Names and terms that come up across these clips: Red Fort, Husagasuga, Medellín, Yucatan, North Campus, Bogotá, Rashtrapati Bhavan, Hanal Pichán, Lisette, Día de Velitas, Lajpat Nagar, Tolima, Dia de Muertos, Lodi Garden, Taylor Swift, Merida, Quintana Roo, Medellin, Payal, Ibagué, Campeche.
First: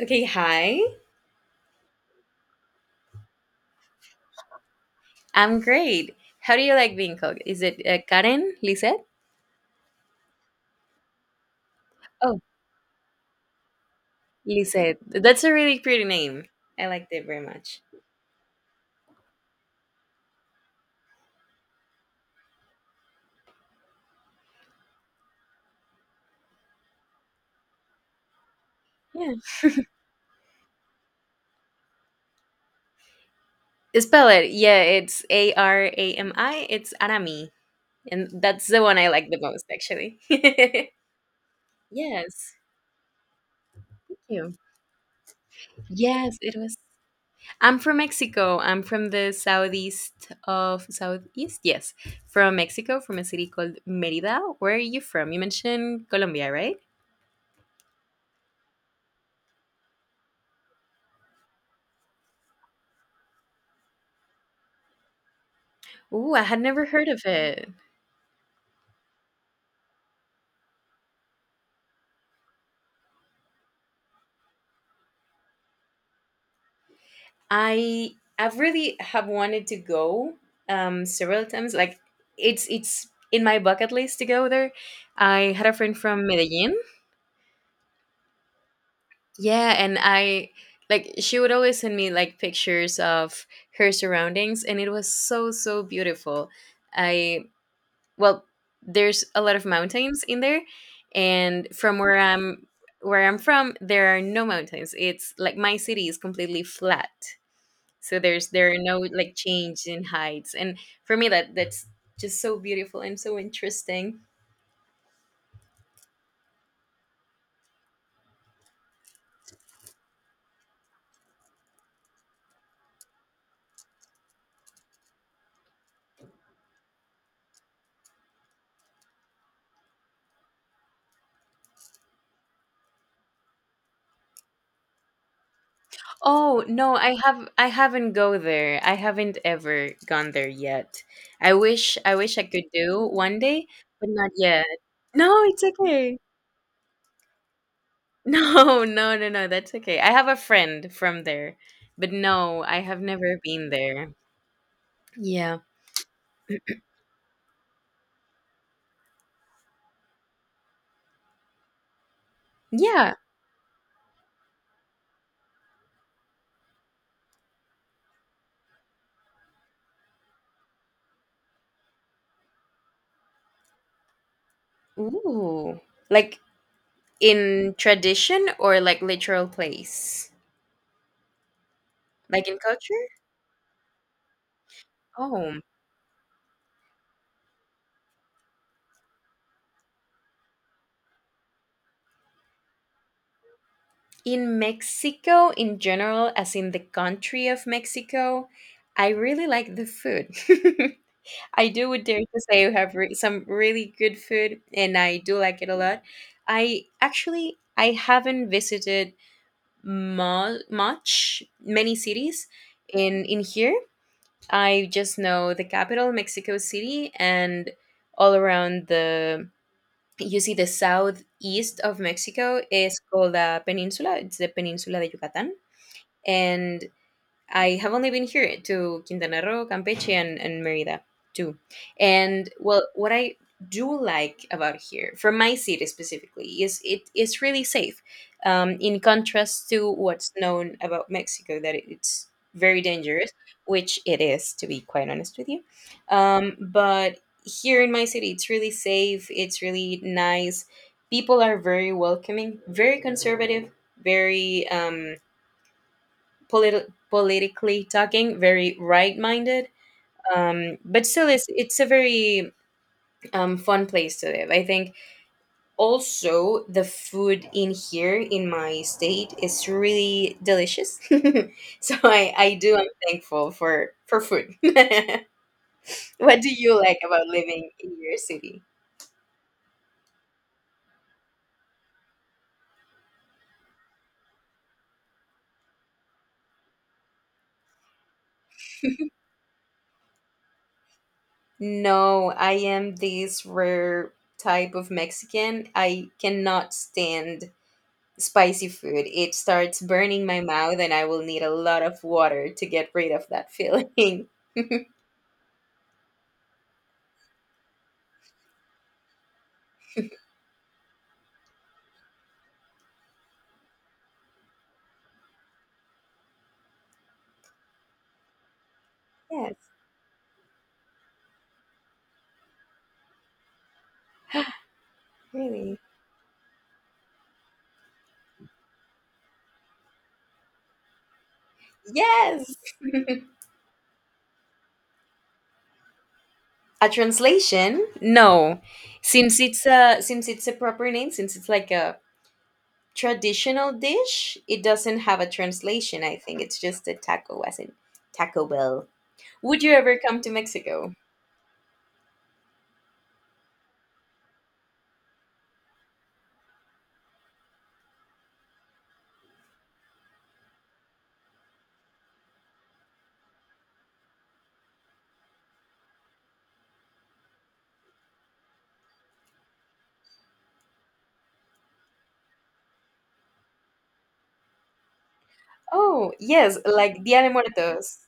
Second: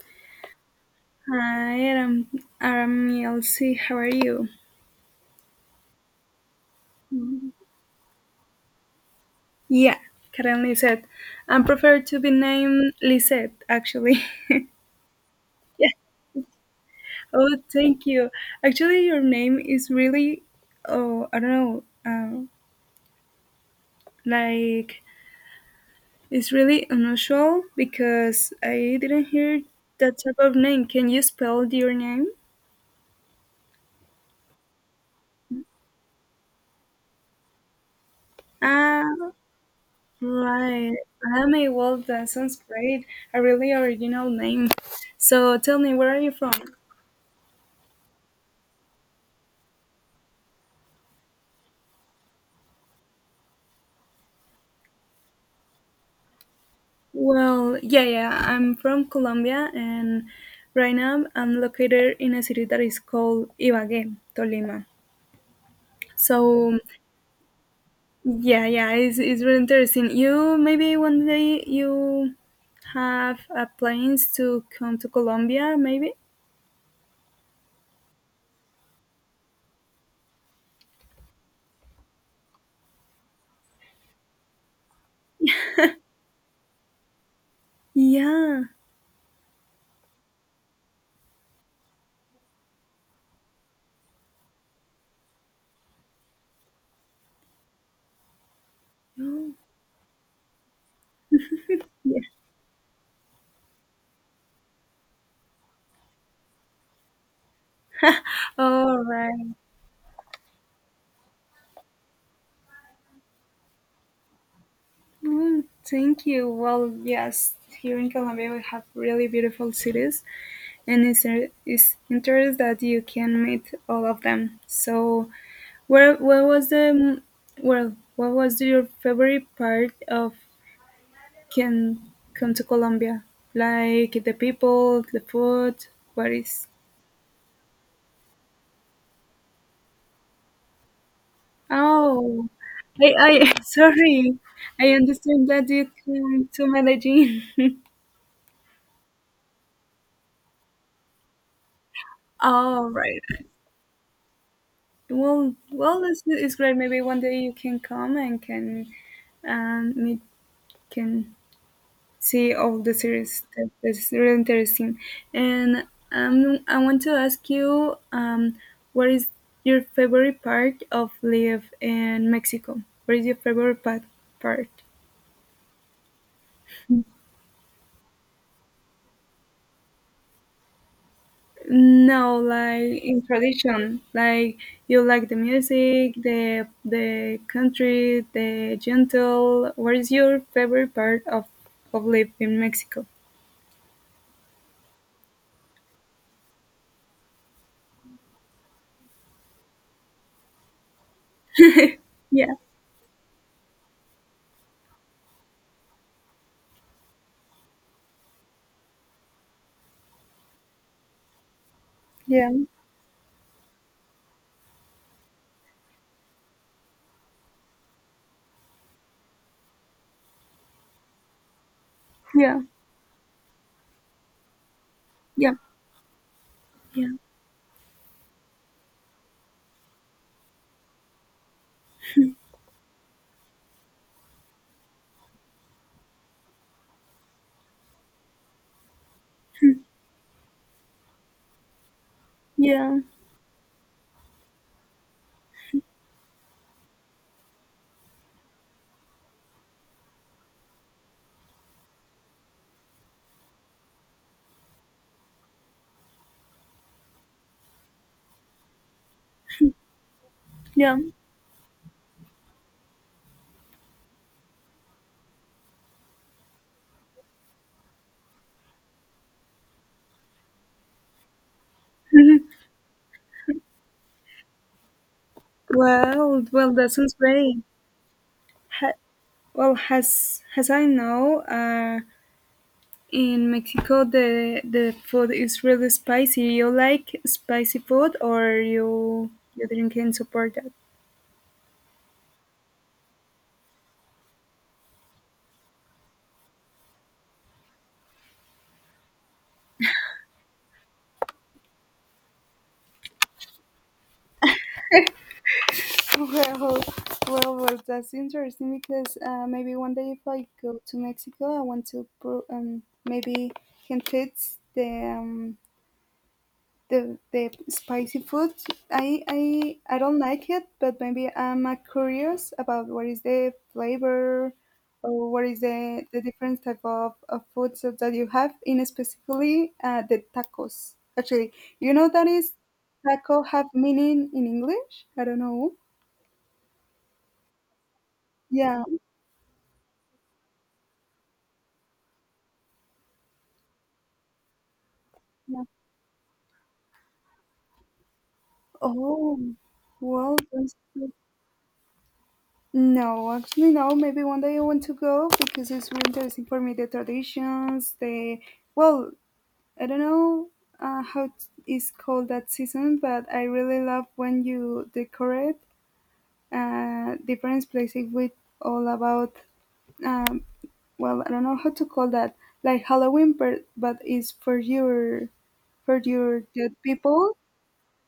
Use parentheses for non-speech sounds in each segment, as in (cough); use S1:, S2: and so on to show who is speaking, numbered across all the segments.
S1: Okay, hi.
S2: Hi, I'm Elsie. How are you?
S1: I'm great. How do you like being called? Is it Karen? Lisette?
S2: Yeah, Karen Lisette. I prefer to be
S1: Oh,
S2: named Lisette, actually.
S1: Lisette. That's a
S2: (laughs)
S1: really
S2: Yeah.
S1: pretty name. I liked it very
S2: Oh,
S1: much.
S2: thank you. Actually, your name is really, oh, I don't know, like it's really unusual because I didn't
S1: Yeah.
S2: hear that type of name. Can you spell your name?
S1: Spell it. Yeah, it's Arami. It's Arami. And that's the one
S2: Ah,
S1: I like the most, actually.
S2: right. I mean,
S1: (laughs)
S2: well, that
S1: Yes.
S2: sounds great. A really
S1: Thank
S2: original
S1: you.
S2: name. So tell me, where are you
S1: Yes,
S2: from?
S1: it was I'm from Mexico. I'm from the southeast of southeast. Yes, from Mexico, from a city called Merida. Where are you from? You mentioned Colombia, right?
S2: Well, yeah, yeah. I'm from Colombia, and right now I'm located in a city that is called Ibagué, Tolima.
S1: Ooh, I had
S2: So,
S1: never heard of it.
S2: yeah, yeah, it's really interesting. You maybe one day you have plans to come to Colombia, maybe?
S1: I I've really have wanted to go several times. It's in my bucket list to go there. I had a friend from Medellin.
S2: Yeah.
S1: Yeah, and I she would always send me like pictures of her surroundings, and it was so so beautiful. I well there's a
S2: Oh,
S1: lot of mountains in there, and from where
S2: yeah.
S1: I'm where I'm from there are no mountains. It's like my city is completely flat, so there are no
S2: All
S1: like
S2: right.
S1: change in heights. And for me, that's just so beautiful and so interesting.
S2: Mm, Thank you. Well, yes, here in Colombia we have really beautiful cities. And it's interesting that you can meet all of them. So, where what was the well, what was your favorite part of can come to Colombia? Like the people, the food. What
S1: Oh
S2: is?
S1: no, I haven't go there. I haven't ever gone there yet. I wish I
S2: Oh,
S1: could do
S2: I
S1: one
S2: I (laughs)
S1: day, but not
S2: sorry,
S1: yet.
S2: I
S1: No,
S2: understand
S1: it's
S2: that you
S1: okay.
S2: came to Medellin. (laughs)
S1: (laughs) No, no, no, no. That's okay. I have a friend from there, but no, I
S2: All
S1: have
S2: right.
S1: never been there.
S2: Well,
S1: Yeah.
S2: well, it's great. Maybe one day you can come and can meet, can see all the
S1: Yeah.
S2: series. That is really interesting. And I want to ask you, what is your favorite part of live in Mexico? What is your favorite part? Part?
S1: Ooh. Like in tradition or like literal place?
S2: No,
S1: Like in
S2: like
S1: culture?
S2: in tradition, like you like the
S1: Oh.
S2: music, the country, the gentle. What is your favorite part of live in Mexico?
S1: In Mexico in general, as in the country of Mexico, I really like the food. (laughs) I do would dare to
S2: Yeah,
S1: say you have some really good food, and I do like it a lot. I Actually, I haven't visited much many cities
S2: yeah,
S1: in here. I just know the capital, Mexico City, and all around the— you see, the southeast of
S2: yeah,
S1: Mexico is called the peninsula. It's the Peninsula de Yucatan,
S2: yeah,
S1: and
S2: yeah,
S1: I have only been here to Quintana Roo, Campeche, and Merida too. And well, what I do like about here, from my city specifically, is it is really safe. In contrast to what's known about Mexico, that it's very
S2: yeah,
S1: dangerous, which it is, to be quite honest with you. But here in my city, it's really safe. It's really nice. People are very welcoming, very conservative, very politically talking, very right minded.
S2: yeah.
S1: But still, it's a very fun place to live. I think also the food in here in my state is really delicious. (laughs) So I do, I'm thankful for food. (laughs) What
S2: Well,
S1: do
S2: well,
S1: you
S2: that
S1: like
S2: sounds
S1: about
S2: great.
S1: living in your city?
S2: Ha well, as I know, in Mexico the food is really spicy. You like spicy food, or you didn't can support that?
S1: No, I am this rare type of Mexican. I cannot stand spicy food. It starts burning my mouth, and I will need a lot of water to get rid of that feeling. (laughs)
S2: Well, well, that's interesting because maybe one day if I go to Mexico, I want to pro maybe can taste the um, the spicy food I, I
S1: Yes.
S2: i don't like it but maybe I'm curious about what is the flavor or
S1: (gasps)
S2: what is
S1: Really.
S2: the different type of foods that you have in specifically the tacos actually you know that is
S1: Yes.
S2: taco have meaning in English I don't know.
S1: A translation? No,
S2: Yeah,
S1: since it's a proper name, since it's like a traditional dish, it doesn't have a
S2: yeah.
S1: translation. I think it's just a taco, as in Taco Bell.
S2: Oh,
S1: Would you ever come to
S2: well, that's
S1: Mexico?
S2: good. No, actually, no, maybe one day I want to go because it's really interesting for me the traditions the well I don't know how it's is called that season, but I really love when you decorate different places with all about. Um, well, I don't know how to call that, like Halloween, but it's for
S1: Oh
S2: your
S1: yes,
S2: dead
S1: like Dia de
S2: people.
S1: Muertos.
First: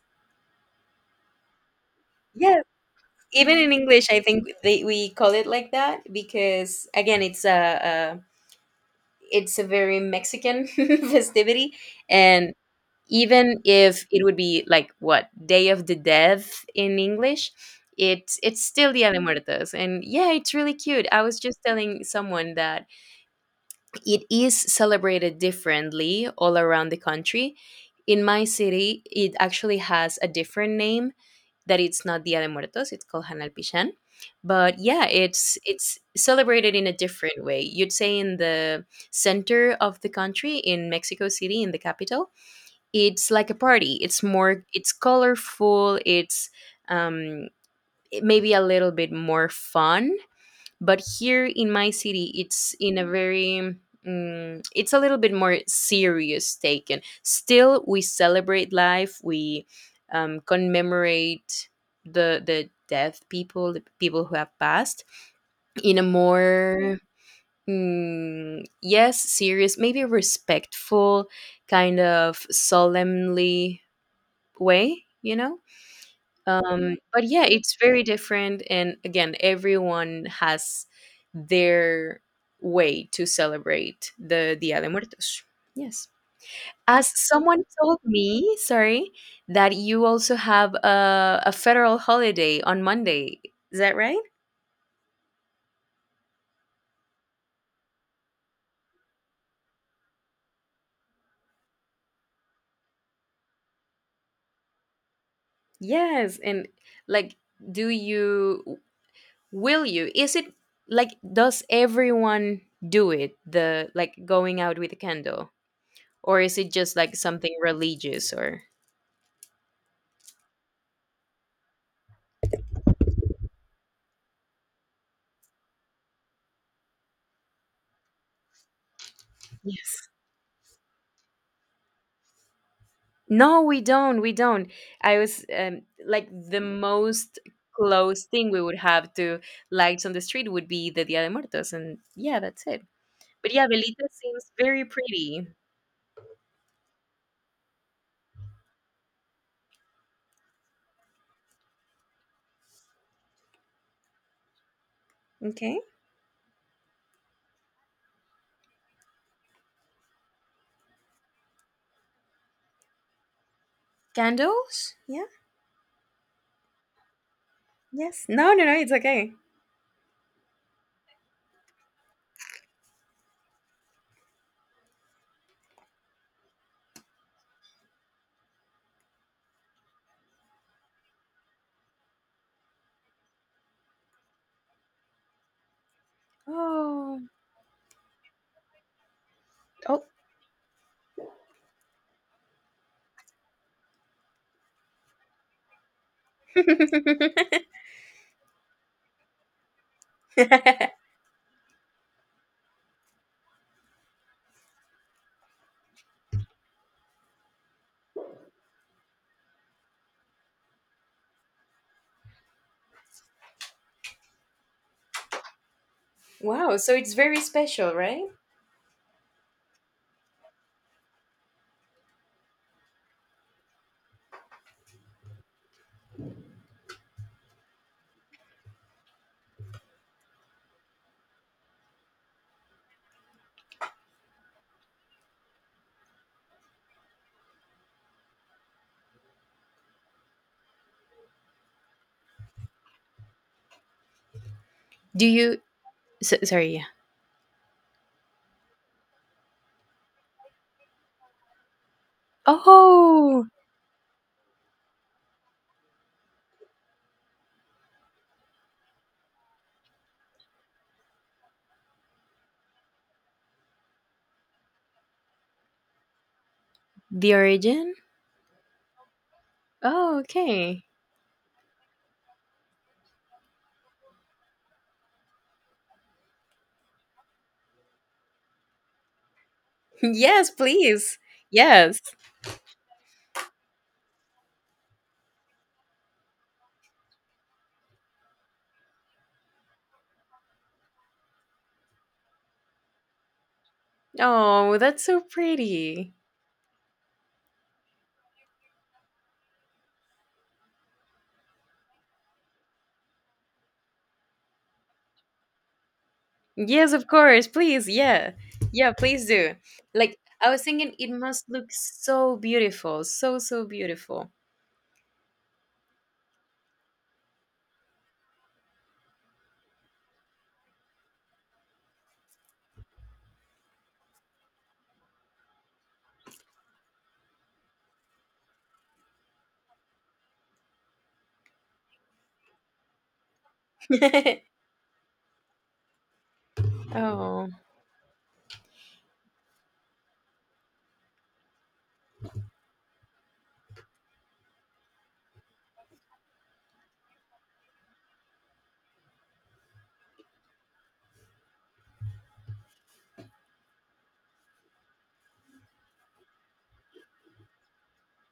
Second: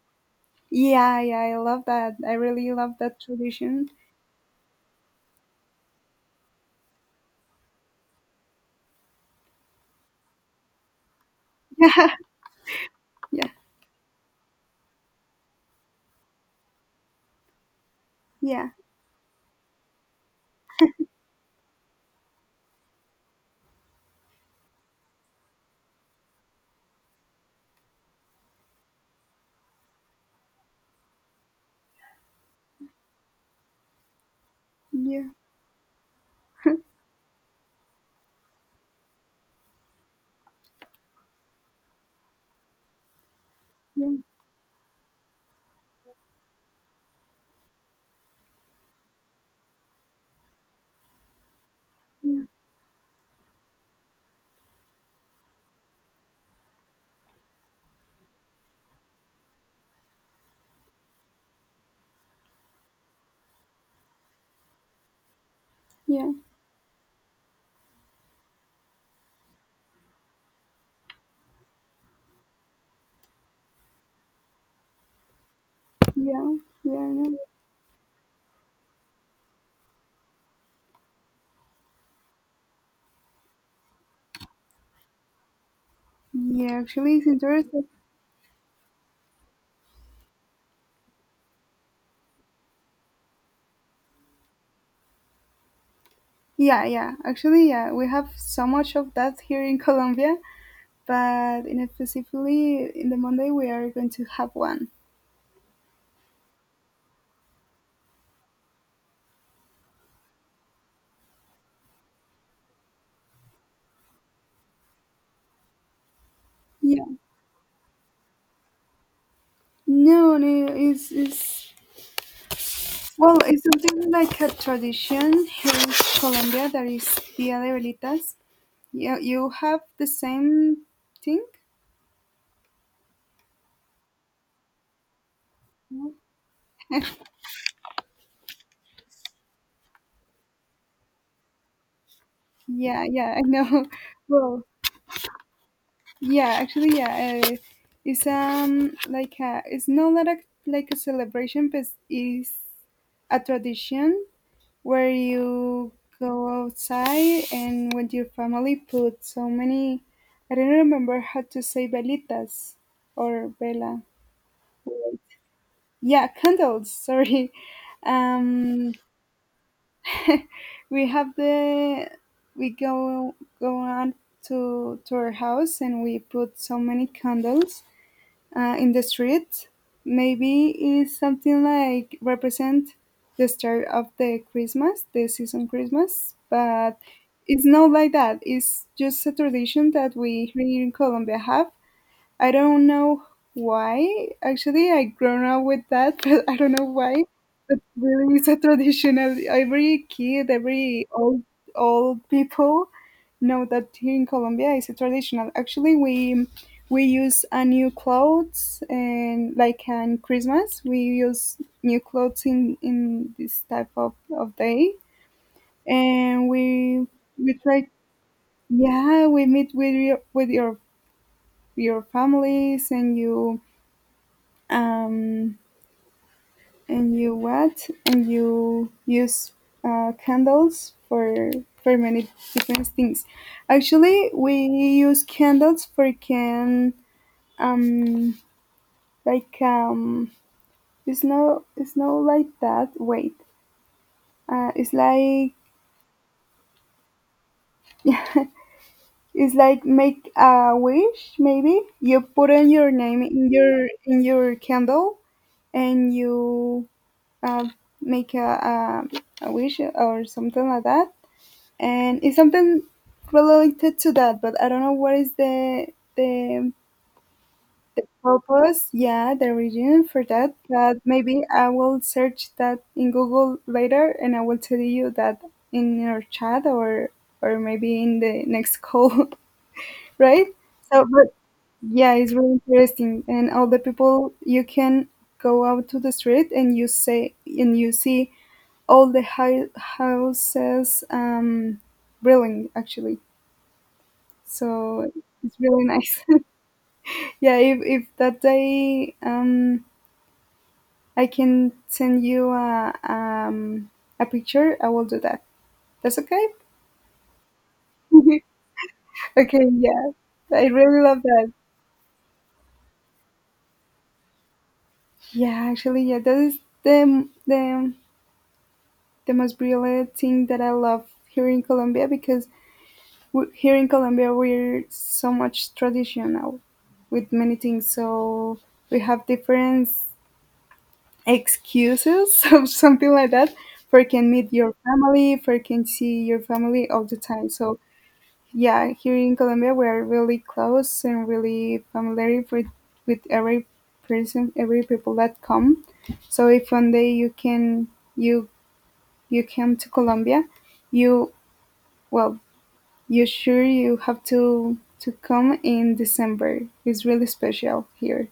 S2: Yeah, yeah, I love that. I
S1: Yes.
S2: really love that
S1: Even in
S2: tradition.
S1: English, I think we call it like that, because again, it's a— it's a very Mexican (laughs) festivity.
S2: (laughs)
S1: And
S2: Yeah,
S1: even if it would be like what day of the dead in English, it's
S2: yeah,
S1: still Dia de Muertos. And yeah, it's really cute. I was just telling someone that it is celebrated differently all around the country. In my city it actually has a different name, that it's not Dia de Muertos, it's called Hanal Pichán. But yeah,
S2: yeah,
S1: it's celebrated in a different way. You'd say in the center of the country, in Mexico City, in the capital, it's like a party.
S2: yeah,
S1: It's colorful. It's um, it maybe a little bit more fun. But here in my city,
S2: yeah,
S1: it's in a very it's a little bit more serious taken. Still, we celebrate life. We commemorate the death people, the people who have passed, in a
S2: yeah,
S1: more yes, serious, maybe respectful kind of solemnly way, you know.
S2: yeah, yeah.
S1: But yeah, it's very different, and again, everyone has their way to celebrate the Dia de Muertos. Yes,
S2: Yeah,
S1: as
S2: actually, it's
S1: someone
S2: interesting.
S1: told me, sorry, that you also have a federal holiday on Monday, is that right?
S2: Yeah, yeah. Actually, yeah, we have so much of that here in Colombia, but in specifically in the Monday we are going to have one.
S1: Yes, and like, do you will you is it like, does everyone do it the like going out with a candle, or is it just
S2: Yeah.
S1: like something religious or—
S2: No, no, it's well, it's something like a tradition here in Colombia that is Dia de Velitas. Yeah, you have the
S1: Yes.
S2: same thing.
S1: No, we don't. We don't. I was
S2: No?
S1: like the
S2: (laughs)
S1: most close thing we would have to lights on the street would be the Dia de Muertos, and yeah, that's it.
S2: Yeah, yeah, I
S1: But yeah,
S2: know.
S1: velita seems
S2: Well,
S1: very pretty.
S2: yeah, actually, yeah, it's like a, it's not like a, like a celebration, but it's a tradition where
S1: Okay.
S2: you go outside and with your family put so many I don't remember how to say velitas or vela.
S1: Candles? Yeah.
S2: Yeah, candles, (laughs) sorry.
S1: Yes. No, no, no.
S2: Um
S1: It's okay.
S2: we have the we go on to our house and we put so many candles in the street. Maybe it's something like represent the start of the Christmas, the season Christmas, but
S1: Oh.
S2: it's not like that. It's just a tradition
S1: Oh.
S2: that we here in Colombia have. I don't know why. Actually, I grown up with that, (laughs) but I don't know why. But really, it's a traditional. Every kid, every old people know that here in Colombia it's a traditional. Actually, we use a new clothes and like on Christmas we use new clothes in this type of day,
S1: (laughs)
S2: and
S1: Wow. So
S2: we
S1: it's very
S2: we try.
S1: special, right?
S2: Yeah, we meet with your your families um, and you what? And you use candles for many different things. Actually, we use candles for can um like it's no like that. Wait, it's
S1: Do
S2: like
S1: you? So, sorry. Yeah.
S2: (laughs) it's like make a wish maybe. You put in your name
S1: Oh,
S2: in your candle and you uh, make a wish or something like that and it's something related to that but I don't know what is the
S1: the origin.
S2: the purpose, yeah, the reason
S1: Oh,
S2: for that
S1: okay. (laughs)
S2: but maybe I will search that in Google later and I will tell you that in your chat or maybe in the next call. (laughs) Right,
S1: Yes,
S2: so
S1: please.
S2: but
S1: Yes.
S2: yeah it's really interesting and all the people you can go out to the street and you say and you see all the high houses building actually
S1: Oh, that's
S2: so
S1: so
S2: it's really
S1: pretty.
S2: nice. (laughs) Yeah, if that day I can send you a picture, I will do that. That's okay.
S1: Yes, of course. Please, yeah.
S2: (laughs)
S1: Yeah, please do.
S2: Okay, yeah,
S1: Like I was
S2: I
S1: thinking
S2: really
S1: it
S2: love
S1: must
S2: that.
S1: look so beautiful. So so beautiful.
S2: Yeah, actually, yeah, that is the the most brilliant thing that I love here in Colombia because we, here in Colombia we're so much traditional with many things. So we have different excuses (laughs) or something like that for can meet
S1: (laughs)
S2: your family for can see your family all the time
S1: Oh.
S2: so yeah here in Colombia we're really close and really familiar with every person every people that come so if one day you can you you come to Colombia you well you sure you have to come in December it's really special here.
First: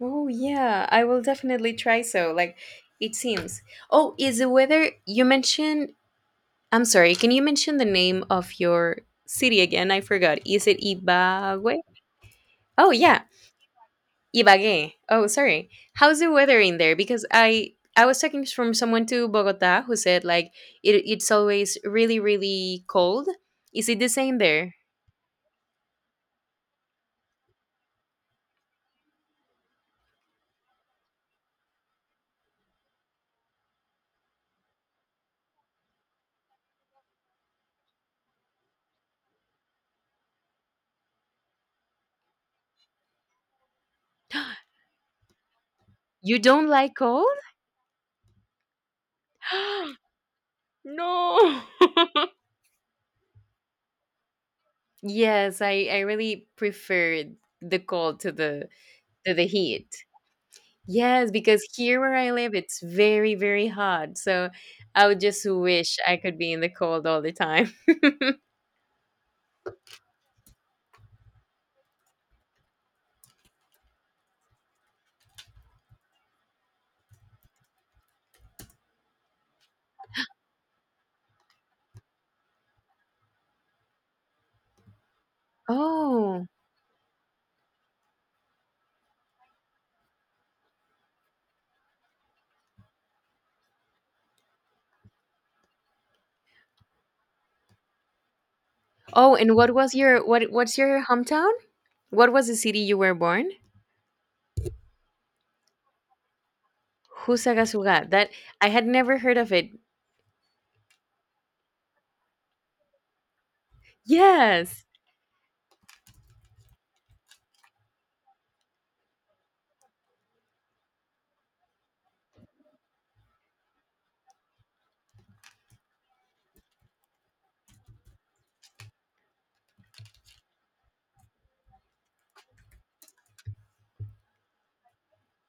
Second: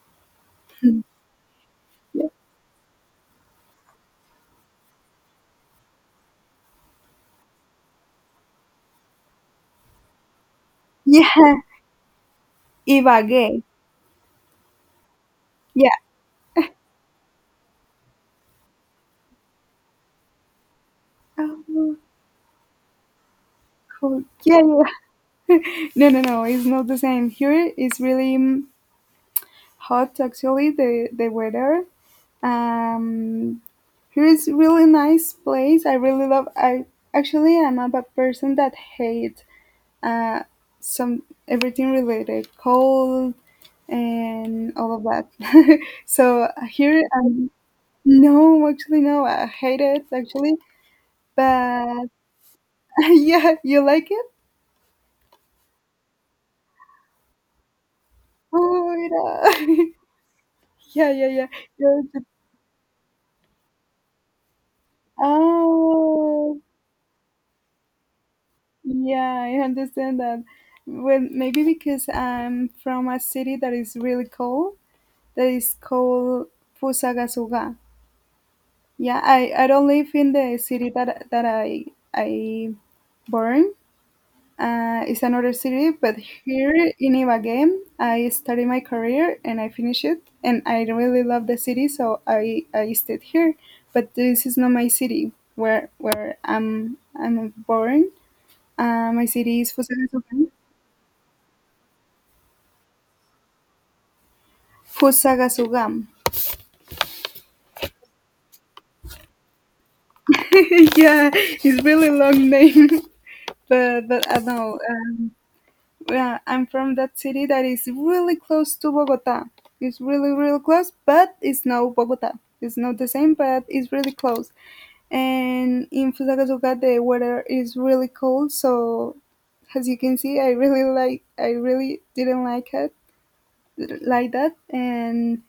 S1: Oh yeah, I will definitely try
S2: Yeah.
S1: so. Like it seems. Oh, is the weather— you mentioned— I'm sorry, can you mention the name of your city again? I forgot. Is it
S2: (laughs) Yeah.
S1: Ibagué? Oh yeah.
S2: Ibagué.
S1: Ibagué. Oh, sorry.
S2: Yeah.
S1: How's the weather in there? Because I was talking from someone to Bogota, who said like it's always
S2: Oh,
S1: really really cold. Is it the
S2: cool,
S1: same
S2: yeah,
S1: there?
S2: yeah. (laughs) No, no, no. It's not the same. Here it's really hot. Actually, the weather. Um, Here is really nice place. I really love. I actually I'm a bad person that hate uh some everything related cold
S1: (gasps)
S2: and all of that. (laughs)
S1: You
S2: So
S1: don't like
S2: here
S1: cold?
S2: no, actually, no. I hate it actually.
S1: (gasps) No.
S2: But
S1: (laughs)
S2: (laughs) yeah, you like it?
S1: Yes, I really prefer the cold to the
S2: Oh, yeah,
S1: heat.
S2: (laughs) yeah, yeah,
S1: Yes,
S2: yeah.
S1: because here
S2: You're
S1: where
S2: the-
S1: I live it's very very hot. So I would just wish I could be
S2: Oh.
S1: in the cold all the time. (laughs)
S2: Yeah, I understand that. Well, maybe because I'm from a city that is really cold, that is called Fusagasugá. Yeah, I don't live in the city that I born. It's another city, but
S1: Oh.
S2: here in Ibagué, I started my career and I finished it, and I really love the city, so I stayed here. But this is not my city where I'm born. My
S1: Oh, and
S2: city is
S1: what was your—
S2: Fusagasugá.
S1: what's your hometown? What was the city you were born?
S2: Fusagasugam.
S1: Husagasuga. That— I had never heard of it.
S2: (laughs) Yeah, it's really long name, (laughs) but I know.
S1: Yes.
S2: Yeah, I'm from that city that is really close to Bogota. It's really really close, but it's not Bogota. It's not the same, but it's really close. And in Fusagasugá, the weather is really cold, so as you can see, I really like. I really didn't like it like that, and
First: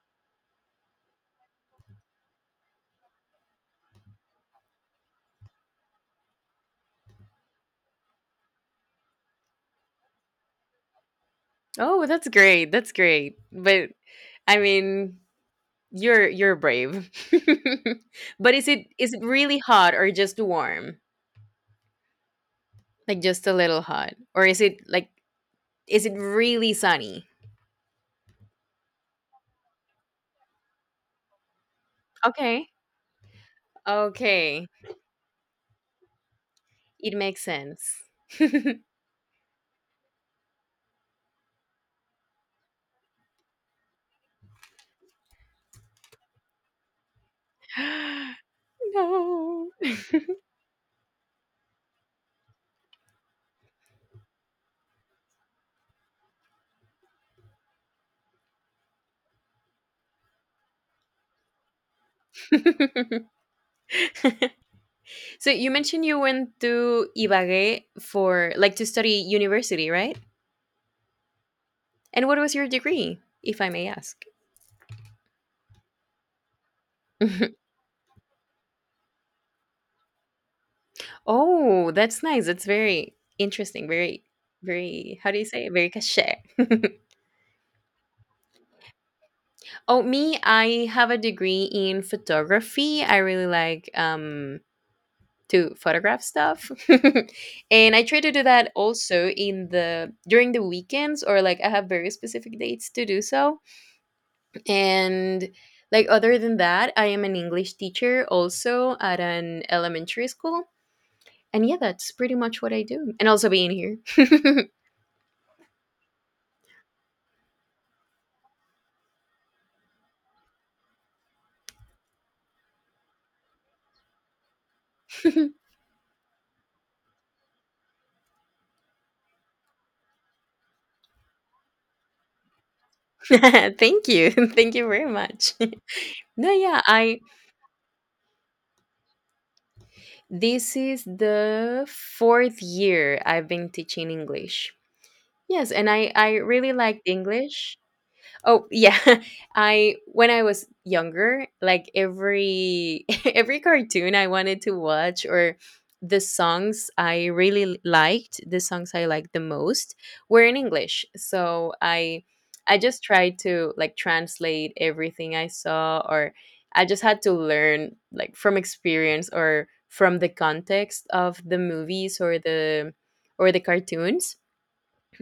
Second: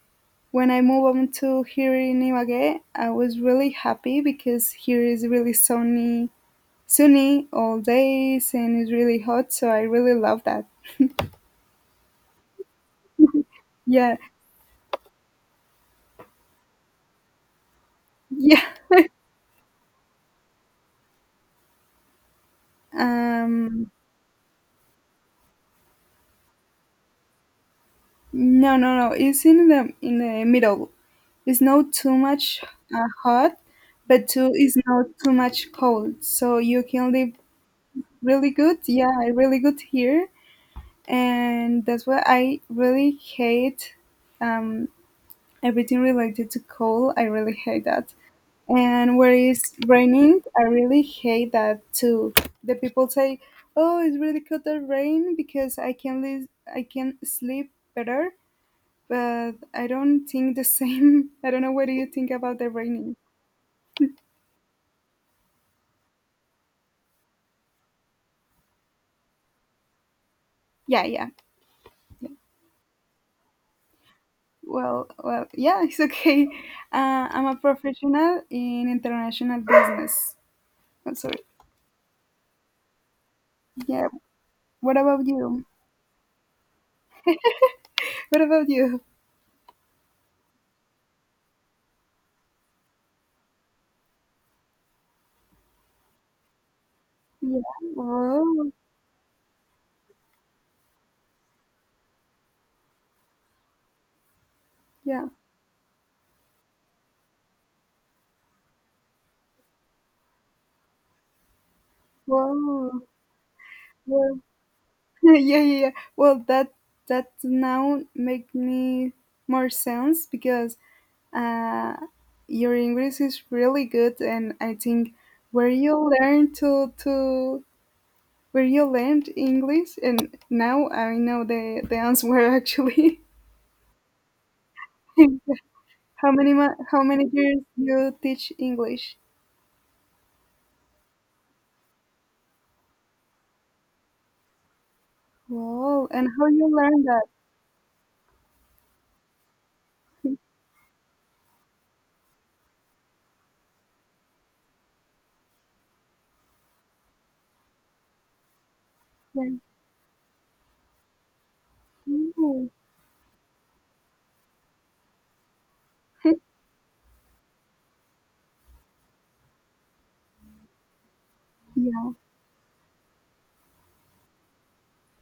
S2: when I moved on to here in Ibagué, I was really happy because here is really sunny, sunny all days, and it's really hot. So I really love that.
S1: Oh, that's great. That's great. But
S2: Yeah,
S1: I mean, you're brave. (laughs) But
S2: (laughs) yeah.
S1: is it really hot or just warm? Like just a little
S2: Um,
S1: hot? Or is it like, is it really sunny?
S2: no, no, no. It's in the middle. It's not too much
S1: Okay.
S2: hot, but too
S1: Okay.
S2: it's not too much cold. So you can
S1: It
S2: live
S1: makes sense.
S2: really good.
S1: (laughs)
S2: Yeah, really good here, and that's why I really hate um everything related to cold. I really hate that. And where
S1: No.
S2: it's raining, I really hate that too. The people say, "Oh, it's really cold the rain because I can live, I can sleep better." But I don't think the same. (laughs) I don't know what do you think about the raining.
S1: (laughs) So you mentioned you went to Ibagué for like to study university, right?
S2: Yeah, yeah.
S1: And what was your degree, if I may ask?
S2: Well, yeah, (laughs) it's okay. I'm a
S1: (laughs)
S2: professional in international business. Oh, sorry.
S1: Oh, that's nice. That's very interesting.
S2: Yeah.
S1: Very,
S2: What
S1: very.
S2: about
S1: How do you
S2: you?
S1: say it? Very cachet. (laughs)
S2: What about you?
S1: Oh, me. I have a degree in photography. I really like to photograph stuff, (laughs)
S2: Yeah.
S1: and I try to do
S2: Whoa.
S1: that also in the during the weekends, or like I have very specific dates to do so.
S2: Yeah.
S1: And like other than that, I am an English teacher also at an elementary school, and yeah, that's pretty much what I
S2: Whoa.
S1: do, and also being here.
S2: Well,
S1: (laughs)
S2: (laughs) yeah, yeah, yeah. Well, that now make me more sense because uh, your English is really good, and I think where you learn to where you learned English, and now I know the answer actually.
S1: Thank you. (laughs) Thank you very much.
S2: (laughs) how
S1: (laughs) No,
S2: many mo-
S1: yeah,
S2: how
S1: I
S2: many years you teach English?
S1: this is the fourth year I've been teaching English. Yes, and
S2: Wow, and
S1: I
S2: how
S1: really
S2: you
S1: liked
S2: learn that?
S1: English. Oh yeah, (laughs) I— when I
S2: (laughs)
S1: was younger, like every (laughs) every cartoon I wanted to watch, or the songs I really liked, the songs I liked the
S2: Yeah.
S1: most were in English. So
S2: Ooh.
S1: I just tried to like translate everything I saw, or I just had to learn like from experience or from the context of the movies
S2: (laughs)
S1: or the cartoons,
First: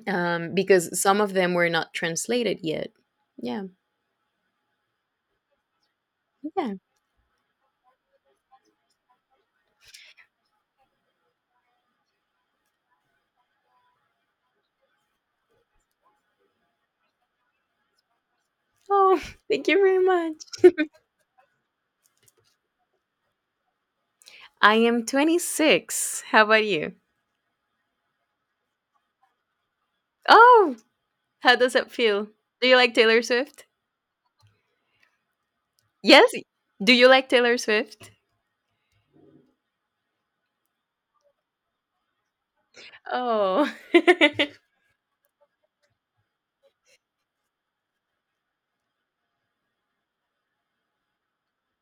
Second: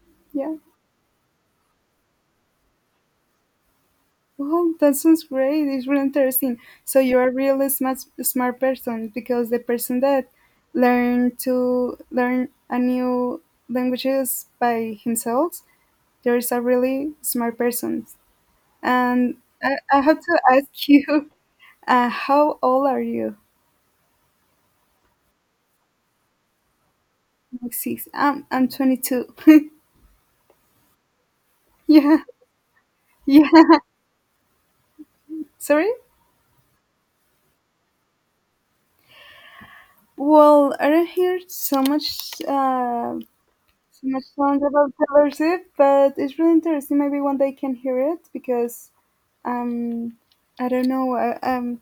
S2: Yeah.
S1: because some of them were not translated yet. Yeah.
S2: Well, that sounds great. It's really interesting.
S1: Yeah.
S2: So you are a really smart smart person because the person that learn to learn a new languages by himself, there is a really smart person.
S1: Oh,
S2: And
S1: (laughs) thank you
S2: I
S1: very
S2: have to
S1: much.
S2: ask (laughs) you, how old are you?
S1: I am 26. How about you?
S2: I'm Six. I'm 22. (laughs)
S1: Oh, how does it
S2: Yeah,
S1: feel? Do you like Taylor Swift?
S2: yeah. Sorry.
S1: Yes. Do you like Taylor Swift?
S2: Well, I don't hear so much.
S1: Oh.
S2: So much songs about Taylor Swift, but it's really interesting. Maybe one day I can hear it because um, I don't know.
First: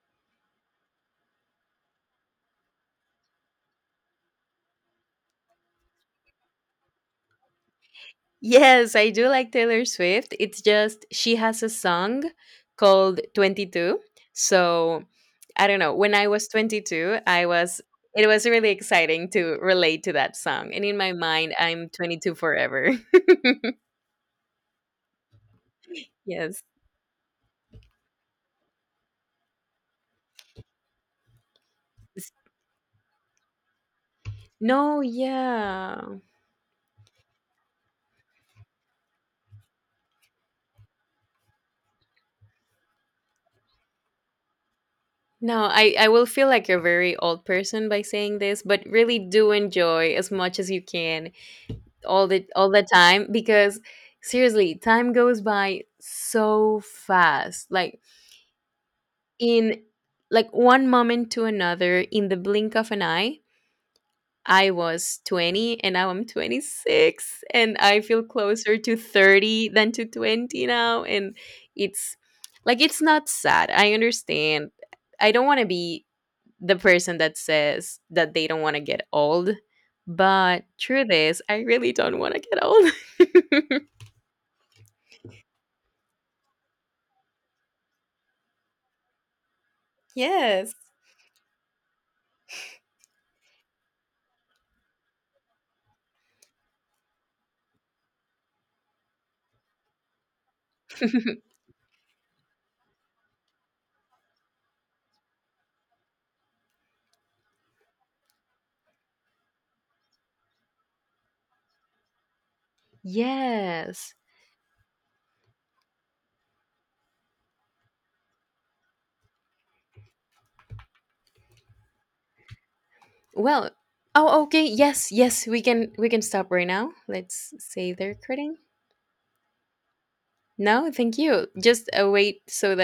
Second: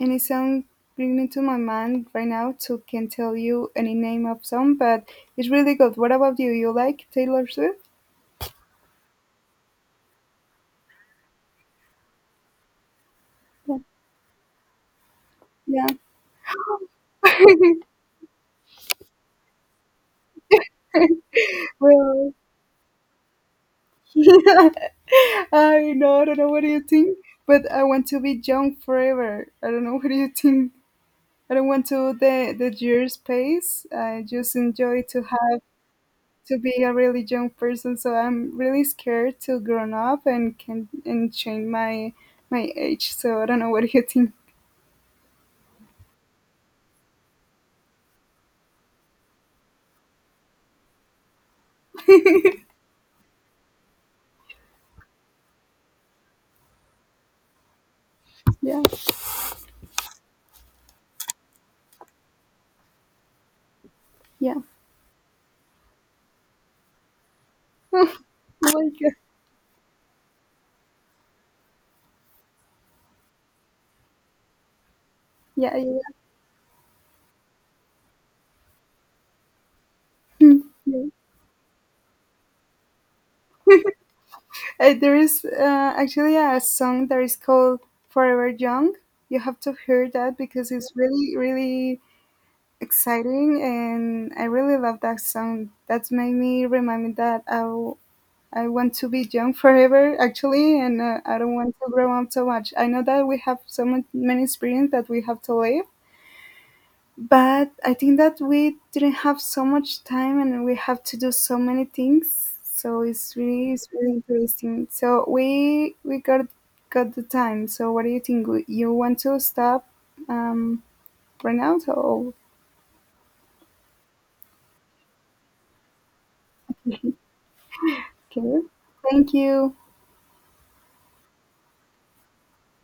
S2: Any song bring me to my mind right now, so can tell you any name of song, but it's really good. What about you? You like Taylor Swift?
S1: (laughs) Yes, I do like Taylor Swift. It's just she has a song called 22. So, I don't
S2: Yeah. Yeah.
S1: know. When I was 22, I was—
S2: (laughs)
S1: it was really exciting to relate to that song. And in my mind, I'm
S2: Well,
S1: 22 forever.
S2: (laughs) I know. I
S1: (laughs)
S2: don't know. What
S1: Yes.
S2: do you think? But I want to be young forever. I don't know. What do you think? I don't want to the years pace. I just
S1: No,
S2: enjoy to have
S1: yeah.
S2: to be a really young person, so I'm really scared to grown up and can and change my age. So I don't know what do you think.
S1: No, I will feel like a very old person by saying this, but really do enjoy as much as you can all
S2: (laughs)
S1: the time, because seriously, time goes by so fast. Like
S2: Yeah,
S1: in— like one moment to another, in the blink of an eye,
S2: yeah.
S1: I was 20, and now I'm 26, and
S2: (laughs)
S1: I
S2: Oh
S1: feel closer
S2: my
S1: to
S2: god.
S1: 30 than to 20 now. And it's— like, it's not sad. I understand. I don't want to
S2: Yeah, yeah.
S1: be the person that says that they don't want to get old.
S2: Yeah.
S1: But
S2: (laughs) Yeah.
S1: truth is, I really don't want to get old. (laughs)
S2: There is actually a song that is called Forever Young. You have to hear that because
S1: Yes.
S2: it's really, really exciting, and I really love that song. That's made me remind me that I want to be young forever, actually, and
S1: (laughs)
S2: I don't want to grow up so much. I know that we have so much, many experience that we have to live, but I think that we didn't have so much time and we have to do so many things. So it's really
S1: Yes.
S2: interesting. So we got the time. So what do you think? You want to stop um, right now? So
S1: Well, oh okay, yes, yes, we can stop right
S2: (laughs)
S1: now.
S2: can
S1: Let's say they're quitting.
S2: you? Thank you.
S1: No, thank you. Just wait so that